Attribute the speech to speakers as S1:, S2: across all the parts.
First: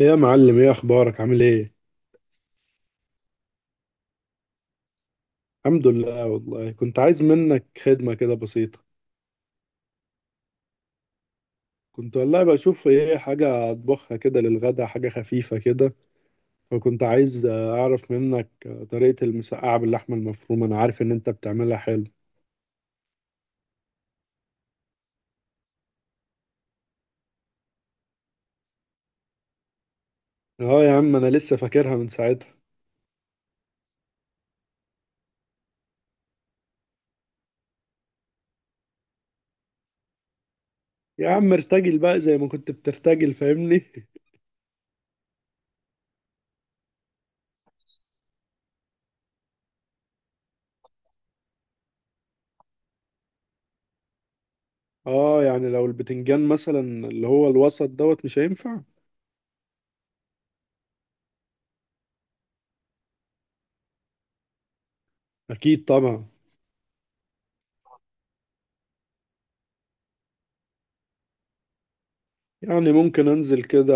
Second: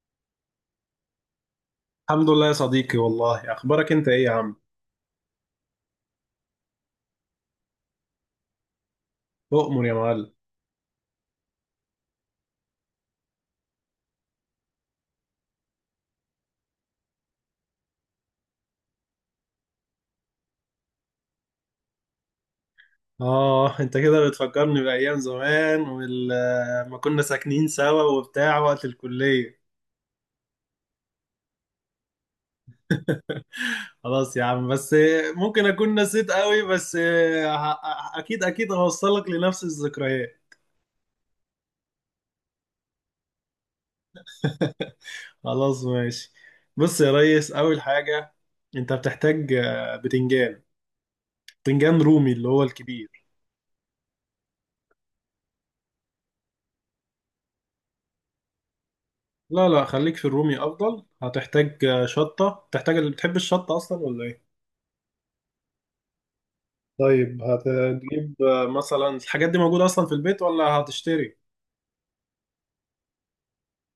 S1: إيه يا معلم، ايه اخبارك، عامل ايه؟
S2: الحمد لله يا صديقي، والله اخبارك انت ايه يا عم؟
S1: الحمد لله والله، كنت عايز منك خدمة كده بسيطة.
S2: اؤمر يا معلم.
S1: كنت والله بشوف ايه، حاجة اطبخها كده للغدا، حاجة خفيفة كده. فكنت عايز اعرف منك طريقة المسقعة باللحمة المفرومة. انا عارف ان انت بتعملها حلو.
S2: اه، انت كده بتفكرني بايام زمان ولما كنا ساكنين سوا وبتاع وقت الكليه.
S1: اه يا عم، انا لسه فاكرها من ساعتها.
S2: خلاص يا عم بس. ممكن اكون نسيت قوي بس اكيد اكيد هوصلك لنفس الذكريات.
S1: يا عم ارتجل بقى زي ما كنت بترتجل، فاهمني.
S2: خلاص، ماشي. بص يا ريس، اول حاجه انت بتحتاج بتنجان. بتنجان رومي اللي هو الكبير.
S1: اه، يعني لو البتنجان مثلا اللي هو الوسط دوت مش هينفع؟
S2: لا لا، خليك في الرومي افضل. هتحتاج شطه، بتحتاج اللي بتحب الشطه اصلا ولا ايه؟
S1: اكيد طبعا.
S2: طيب، هتجيب مثلا الحاجات دي موجودة أصلا في البيت ولا هتشتري؟
S1: يعني ممكن انزل كده،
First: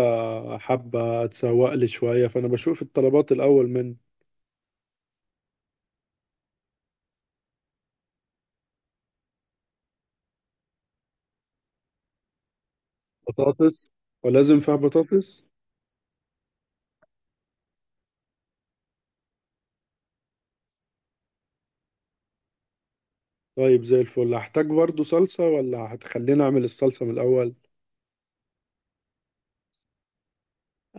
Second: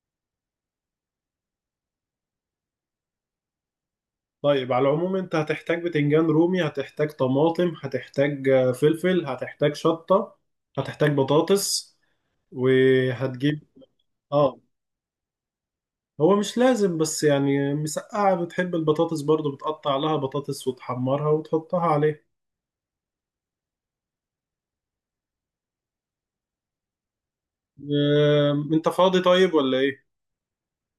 S1: حبة اتسوق لي شوية، فانا بشوف الطلبات الاول من.
S2: طيب، على العموم أنت هتحتاج بتنجان رومي، هتحتاج طماطم، هتحتاج فلفل، هتحتاج شطة. هتحتاج بطاطس. وهتجيب.
S1: بطاطس؟ ولازم
S2: آه.
S1: فيها بطاطس؟
S2: هو مش لازم بس يعني مسقعة، بتحب البطاطس برضو بتقطع لها بطاطس وتحمرها وتحطها عليه.
S1: طيب زي الفل. هحتاج برضو صلصة ولا هتخليني اعمل الصلصة من الاول؟
S2: آه، أنت فاضي طيب ولا إيه؟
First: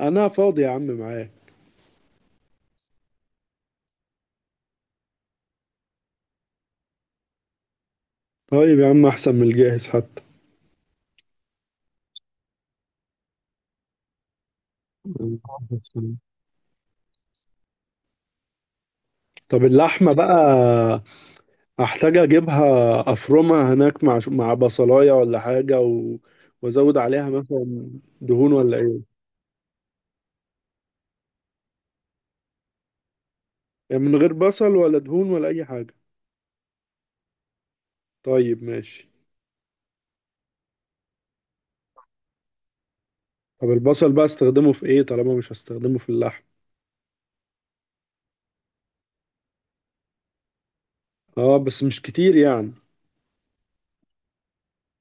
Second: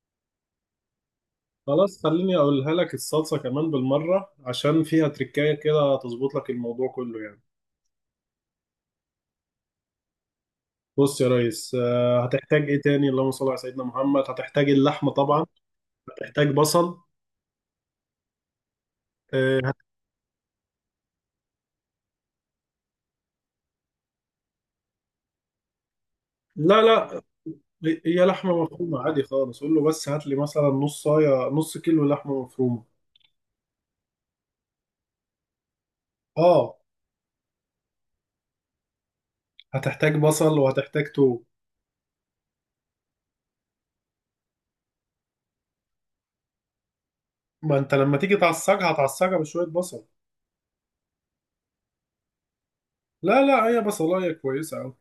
S1: انا فاضي يا عم، معايا.
S2: خلاص، خليني أقولها لك. الصلصة كمان بالمرة عشان فيها تركاية كده تظبط لك الموضوع كله يعني.
S1: طيب يا عم، احسن من الجاهز حتى.
S2: بص يا ريس، هتحتاج ايه تاني؟ اللهم صل على سيدنا محمد. هتحتاج اللحمه طبعا. هتحتاج بصل. آه،
S1: طب
S2: هت-
S1: اللحمة بقى، هحتاج اجيبها افرمها هناك مع بصلاية ولا حاجة
S2: لا
S1: وازود
S2: لا،
S1: عليها مثلا
S2: هي
S1: دهون
S2: لحمه
S1: ولا
S2: مفرومه
S1: ايه؟
S2: عادي خالص، قول له بس هات لي مثلا نص صايه نص كيلو لحمه مفرومه.
S1: يعني من غير بصل ولا دهون ولا اي حاجة؟
S2: اه.
S1: طيب ماشي.
S2: هتحتاج بصل وهتحتاج توم.
S1: طب البصل بقى استخدمه في ايه طالما مش هستخدمه في اللحم؟
S2: ما انت لما تيجي تعصجها هتعصجها بشويه بصل.
S1: اه، بس مش كتير يعني.
S2: لا لا، هي بصلايه كويسه قوي.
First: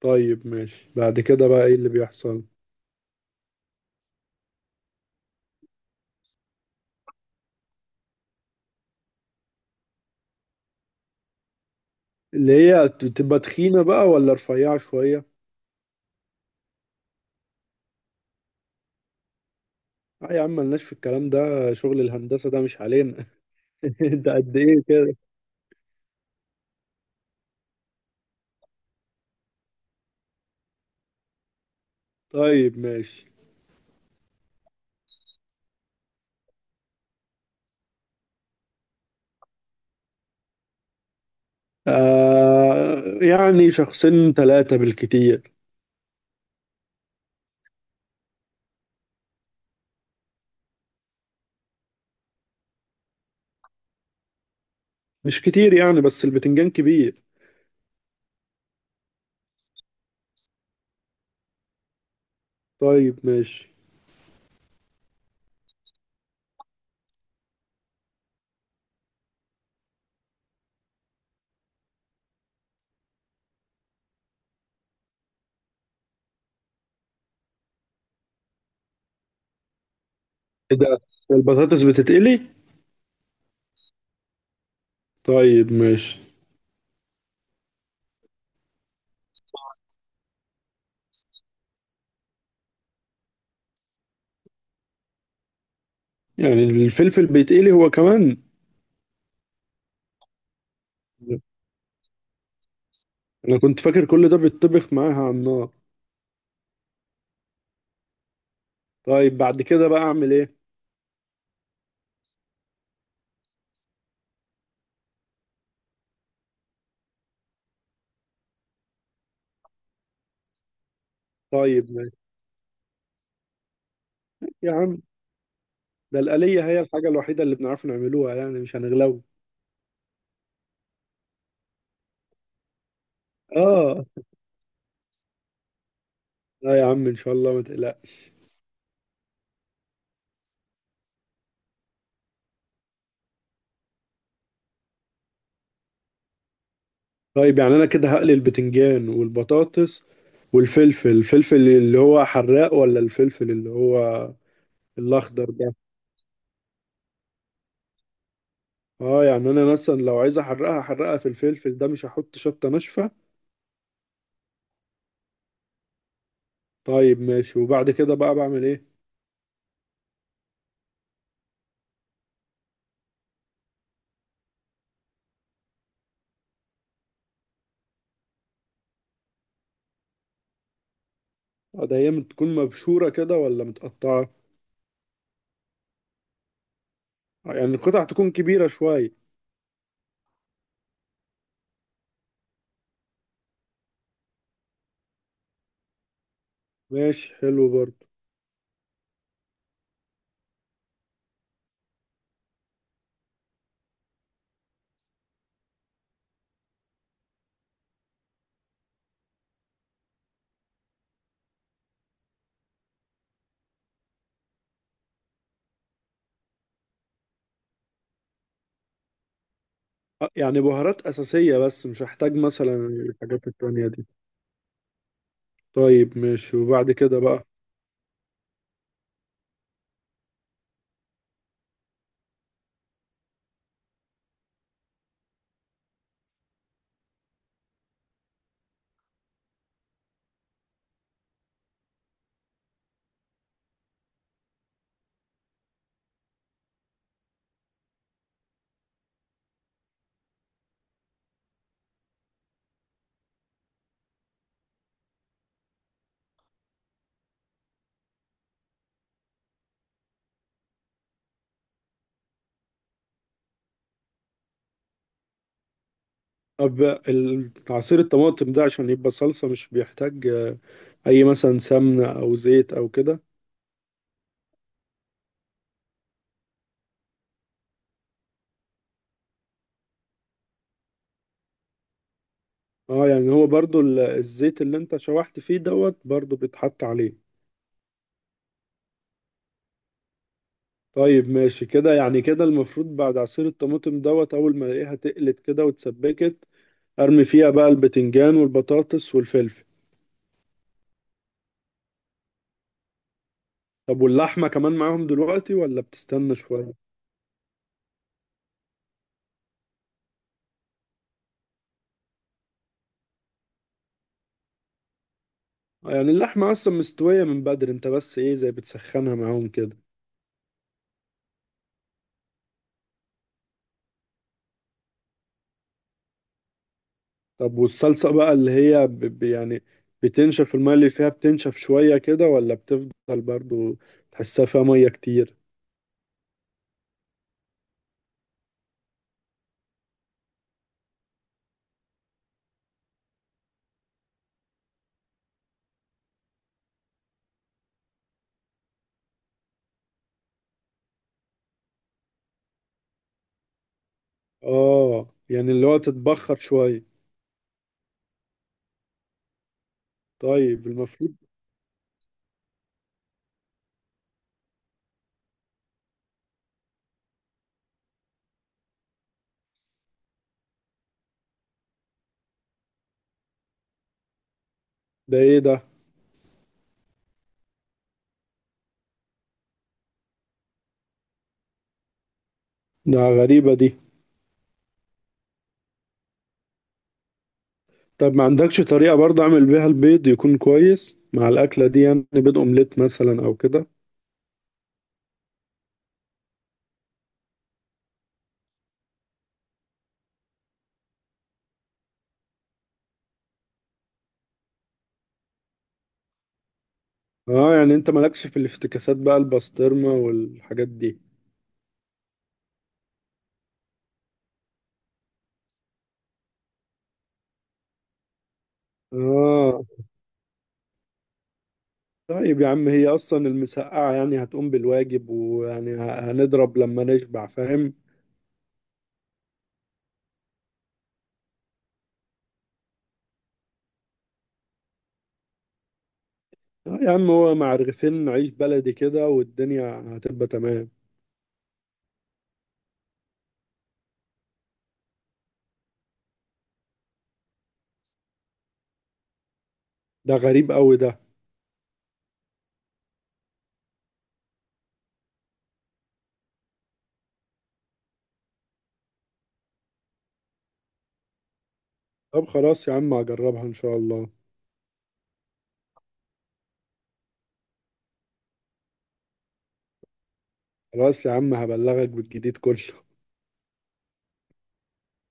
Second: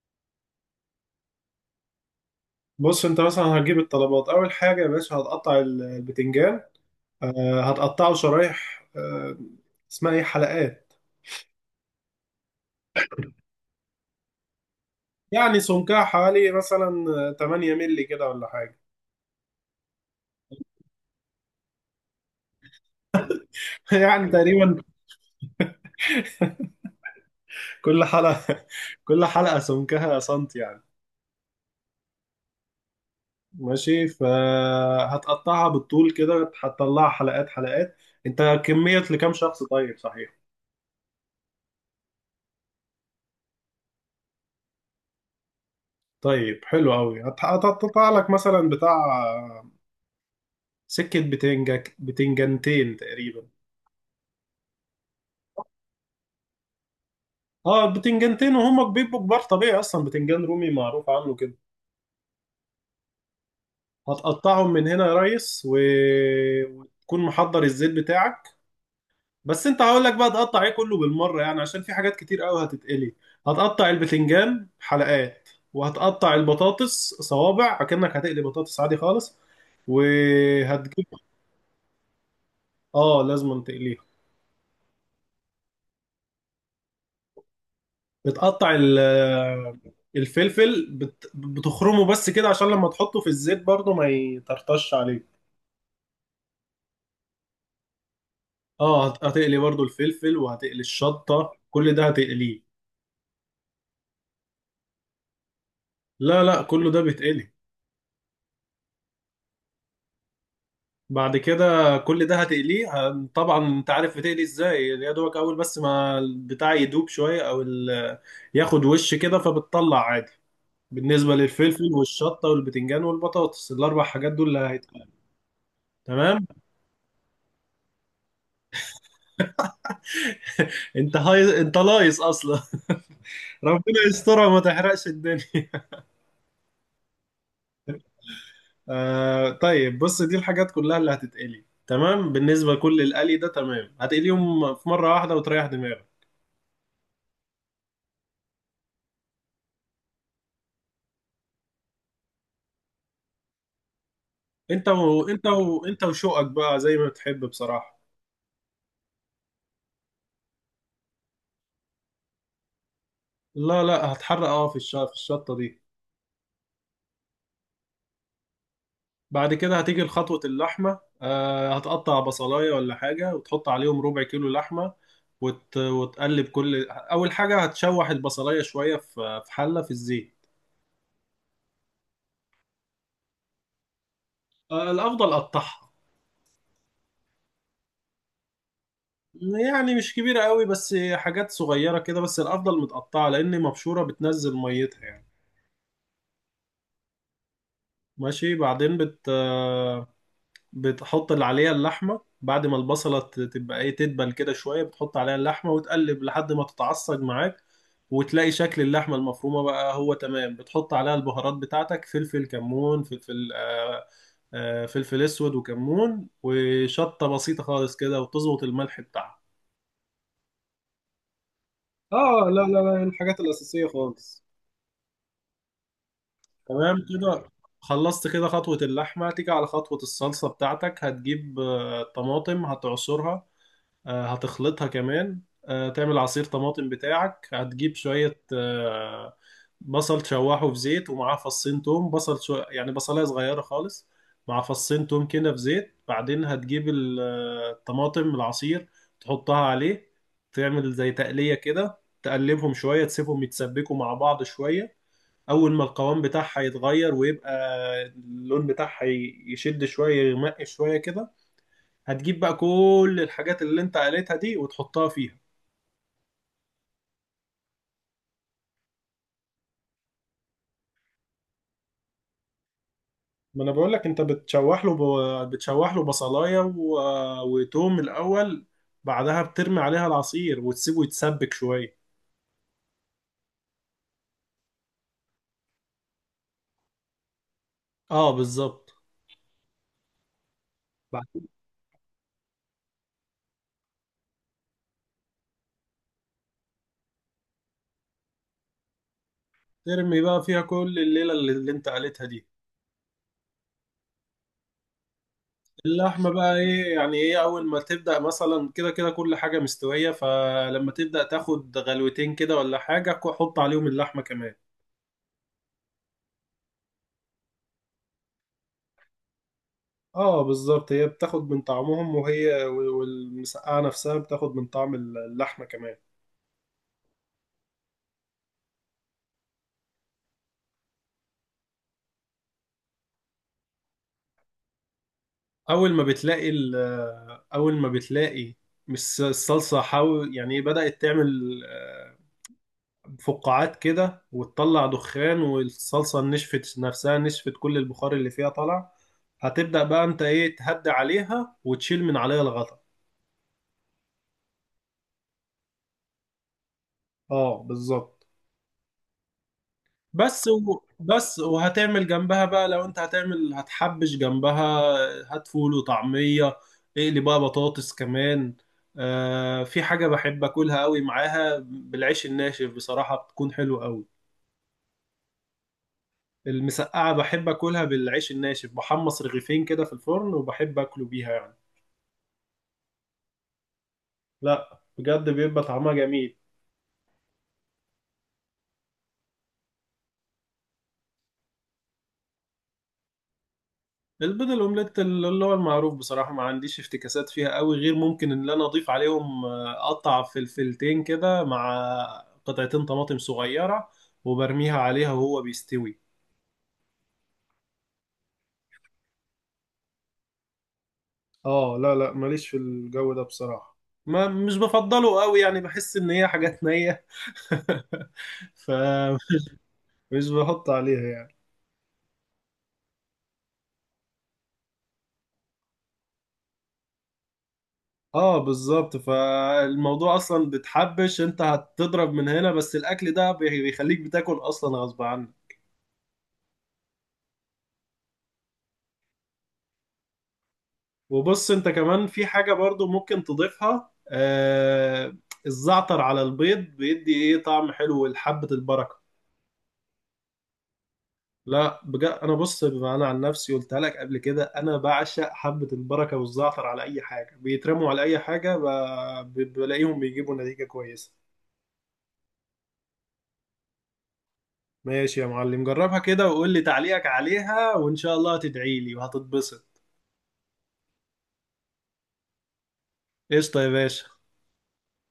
S1: طيب ماشي. بعد كده بقى ايه اللي بيحصل؟
S2: بص انت مثلا هتجيب الطلبات، اول حاجه يا باشا هتقطع البتنجان. هتقطعه شرايح اسمها ايه؟ حلقات.
S1: اللي هي تبقى تخينة بقى ولا رفيعة شوية؟
S2: يعني سمكها حوالي مثلا 8 مللي كده ولا حاجة.
S1: اه يا عم، ملناش في الكلام ده، شغل الهندسة ده مش علينا.
S2: يعني
S1: ده قد
S2: تقريبا،
S1: ايه كده؟
S2: كل حلقة كل حلقة سمكها سنتي يعني.
S1: طيب ماشي.
S2: ماشي، فهتقطعها بالطول كده هتطلعها حلقات حلقات. انت كمية لكام شخص طيب، صحيح؟
S1: آه، يعني شخصين ثلاثة بالكتير.
S2: طيب حلو قوي. هتقطع لك مثلا بتاع سكة بتنجنتين تقريبا.
S1: مش كتير يعني، بس البتنجان كبير.
S2: اه، البتنجنتين وهم بيبقوا كبار طبيعي، اصلا بتنجان رومي معروف عنه كده.
S1: طيب ماشي.
S2: هتقطعهم من هنا يا ريس وتكون محضر الزيت بتاعك. بس انت هقول لك بقى تقطع ايه كله بالمره، يعني عشان في حاجات كتير قوي هتتقلي. هتقطع البتنجان حلقات، وهتقطع البطاطس صوابع اكنك هتقلي بطاطس عادي خالص.
S1: ايه ده؟
S2: وهتجيب.
S1: البطاطس بتتقلي؟
S2: اه، لازم تقليها.
S1: طيب ماشي.
S2: بتقطع الفلفل بتخرمه بس كده عشان لما تحطه في الزيت برضه ما يطرطش عليك.
S1: يعني الفلفل بيتقلي هو كمان؟
S2: اه، هتقلي برضو الفلفل وهتقلي الشطة، كل ده هتقليه.
S1: انا كنت فاكر كل ده بيتطبخ معاها على النار.
S2: لا لا، كله ده بيتقلي.
S1: طيب بعد كده بقى اعمل ايه؟
S2: بعد كده كل ده هتقليه. طبعا انت عارف بتقلي ازاي، يا دوبك اول بس ما البتاع يدوب شويه ياخد وش كده فبتطلع عادي. بالنسبه للفلفل
S1: طيب ماشي.
S2: والشطه والبتنجان والبطاطس، الاربع حاجات دول اللي
S1: يا عم،
S2: هيتقلوا.
S1: ده
S2: تمام.
S1: الآلية هي الحاجة الوحيدة اللي بنعرف نعملوها، يعني مش هنغلو.
S2: انت هاي انت لايص اصلا. ربنا
S1: اه.
S2: يسترها وما تحرقش الدنيا.
S1: لا يا عم، ان شاء الله ما تقلقش.
S2: آه طيب، بص دي الحاجات كلها اللي هتتقلي، تمام؟ بالنسبه لكل القلي ده، تمام، هتقليهم في مره واحده وتريح دماغك.
S1: طيب يعني انا كده هقلي البتنجان والبطاطس والفلفل. الفلفل اللي هو حراق ولا الفلفل اللي هو الاخضر ده؟
S2: انت وشوقك بقى زي ما بتحب بصراحة.
S1: اه، يعني انا مثلا لو عايز احرقها احرقها في الفلفل ده، مش هحط شطة ناشفة؟
S2: لا لا، هتحرق اه في في الشطة دي.
S1: طيب ماشي. وبعد كده بقى بعمل ايه؟
S2: بعد كده هتيجي لخطوة اللحمة، هتقطع بصلاية ولا حاجة وتحط عليهم ربع كيلو لحمة وتقلب. كل أول حاجة هتشوح البصلاية شوية في حلة في الزيت.
S1: ده هي بتكون مبشورة كده ولا متقطعة؟
S2: آه، الأفضل قطعها.
S1: يعني القطع تكون كبيرة شوية؟
S2: يعني مش كبيرة قوي بس حاجات صغيرة كده، بس الأفضل متقطعة لأن مبشورة بتنزل ميتها يعني.
S1: ماشي، حلو برضه.
S2: ماشي. بعدين بتحط اللي عليها اللحمة بعد ما البصلة تبقى ايه تدبل كده شوية، بتحط عليها اللحمة وتقلب لحد ما تتعصج معاك. وتلاقي شكل اللحمة المفرومة بقى هو تمام، بتحط عليها البهارات بتاعتك: فلفل، كمون، فلفل فلفل اسود وكمون وشطة بسيطة خالص كده، وتظبط الملح بتاعها.
S1: يعني بهارات أساسية بس، مش هحتاج
S2: اه لا
S1: مثلا
S2: لا لا، الحاجات
S1: الحاجات
S2: الأساسية
S1: التانية دي؟
S2: خالص.
S1: طيب ماشي. وبعد
S2: تمام
S1: كده بقى،
S2: كده، خلصت كده خطوة اللحمة. تيجي على خطوة الصلصة بتاعتك، هتجيب طماطم هتعصرها، هتخلطها كمان، تعمل عصير طماطم بتاعك. هتجيب شوية بصل تشوحه في زيت ومعاه فصين توم، يعني بصلاية صغيرة خالص مع فصين توم كده في زيت. بعدين هتجيب الطماطم، العصير تحطها عليه. تعمل زي تقلية كده، تقلبهم شوية تسيبهم يتسبكوا مع بعض شوية. أول ما القوام بتاعها يتغير ويبقى اللون بتاعها يشد شوية يغمق شوية كده، هتجيب بقى كل الحاجات اللي انت قالتها دي وتحطها فيها.
S1: طب عصير الطماطم ده عشان يبقى صلصة مش بيحتاج أي مثلا سمنة أو زيت أو كده؟
S2: ما انا بقول لك انت بتشوح له. بتشوح له بصلايه وتوم الاول. بعدها بترمي عليها العصير وتسيبه يتسبك شويه.
S1: اه، يعني هو برضه الزيت اللي انت شوحت فيه دوت برضه بيتحط عليه؟
S2: اه بالظبط. بعد
S1: طيب ماشي كده. يعني كده المفروض بعد عصير الطماطم دوت أول ما ألاقيها تقلت كده واتسبكت، أرمي فيها بقى البتنجان والبطاطس والفلفل؟
S2: ترمي بقى فيها كل الليله اللي انت قالتها دي.
S1: طب واللحمة كمان معاهم دلوقتي ولا
S2: اللحمه
S1: بتستنى
S2: بقى
S1: شوية؟
S2: ايه؟ يعني ايه، اول ما تبدا مثلا كده كده كل حاجه مستويه، فلما تبدا تاخد غلوتين كده ولا حاجه، حط عليهم اللحمه كمان.
S1: يعني اللحمة أصلا مستوية من بدري، أنت بس إيه، زي بتسخنها معاهم كده؟
S2: اه بالظبط، هي بتاخد من طعمهم وهي، والمسقعة نفسها بتاخد من طعم اللحمة كمان.
S1: طب والصلصة بقى اللي هي يعني بتنشف المية اللي فيها، بتنشف شوية كده ولا بتفضل برضو تحسها فيها مية كتير؟
S2: اول ما بتلاقي ال- اول ما بتلاقي الصلصة، حاول يعني إيه، بدأت تعمل فقاعات كده وتطلع دخان، والصلصة نشفت نفسها، نشفت كل البخار اللي فيها طلع. هتبدأ بقى انت ايه تهدي عليها وتشيل من عليها الغطا.
S1: آه، يعني اللي هو تتبخر شوية.
S2: اه بالظبط.
S1: طيب، المفروض.
S2: بس وهتعمل جنبها بقى، لو انت هتعمل هتحبش جنبها. هات فول وطعمية، اقلي بقى بطاطس كمان. آه في حاجة بحب اكلها قوي معاها بالعيش الناشف بصراحة، بتكون حلوة قوي.
S1: ده إيه ده؟
S2: المسقعة بحب اكلها بالعيش الناشف، بحمص رغيفين كده في الفرن وبحب اكله بيها يعني.
S1: ده غريبة دي.
S2: لا بجد، بيبقى طعمها جميل.
S1: طب ما عندكش طريقة برضه أعمل بيها البيض يكون كويس مع الأكلة دي؟ يعني بيض أومليت مثلا أو كده؟
S2: البيض الاومليت اللي هو المعروف بصراحه ما عنديش افتكاسات فيها قوي، غير ممكن ان انا اضيف عليهم اقطع فلفلتين كده مع قطعتين طماطم صغيره وبرميها عليها وهو بيستوي.
S1: اه، يعني انت مالكش في الافتكاسات بقى، البسطرمة والحاجات دي؟
S2: اه لا لا، ماليش في الجو ده بصراحة. ما مش بفضله قوي، يعني بحس ان هي حاجات نية. ف
S1: اه.
S2: مش بحط عليها يعني.
S1: طيب يا عم، هي اصلا المسقعة يعني هتقوم بالواجب، ويعني هنضرب لما نشبع، فاهم؟
S2: اه بالظبط، فالموضوع اصلا بتحبش، انت هتضرب من هنا، بس الاكل ده بيخليك بتاكل اصلا غصب عنك.
S1: اه يا عم، هو مع رغيفين عيش بلدي كده والدنيا هتبقى تمام.
S2: وبص انت كمان في حاجة برضو ممكن تضيفها، الزعتر على البيض بيدي ايه طعم حلو لحبة البركة.
S1: ده غريب قوي ده.
S2: لا بجد، انا بص، بما انا عن نفسي قلتها لك قبل كده، انا بعشق حبة البركة والزعتر على اي حاجة، بيترموا على اي حاجة بلاقيهم بيجيبوا نتيجة كويسة.
S1: طب خلاص يا عم، هجربها ان شاء الله.
S2: ماشي يا معلم، جربها كده وقول لي تعليقك عليها، وان شاء الله هتدعي لي وهتتبسط.
S1: خلاص يا عم، هبلغك بالجديد كله.
S2: قشطة يا باشا.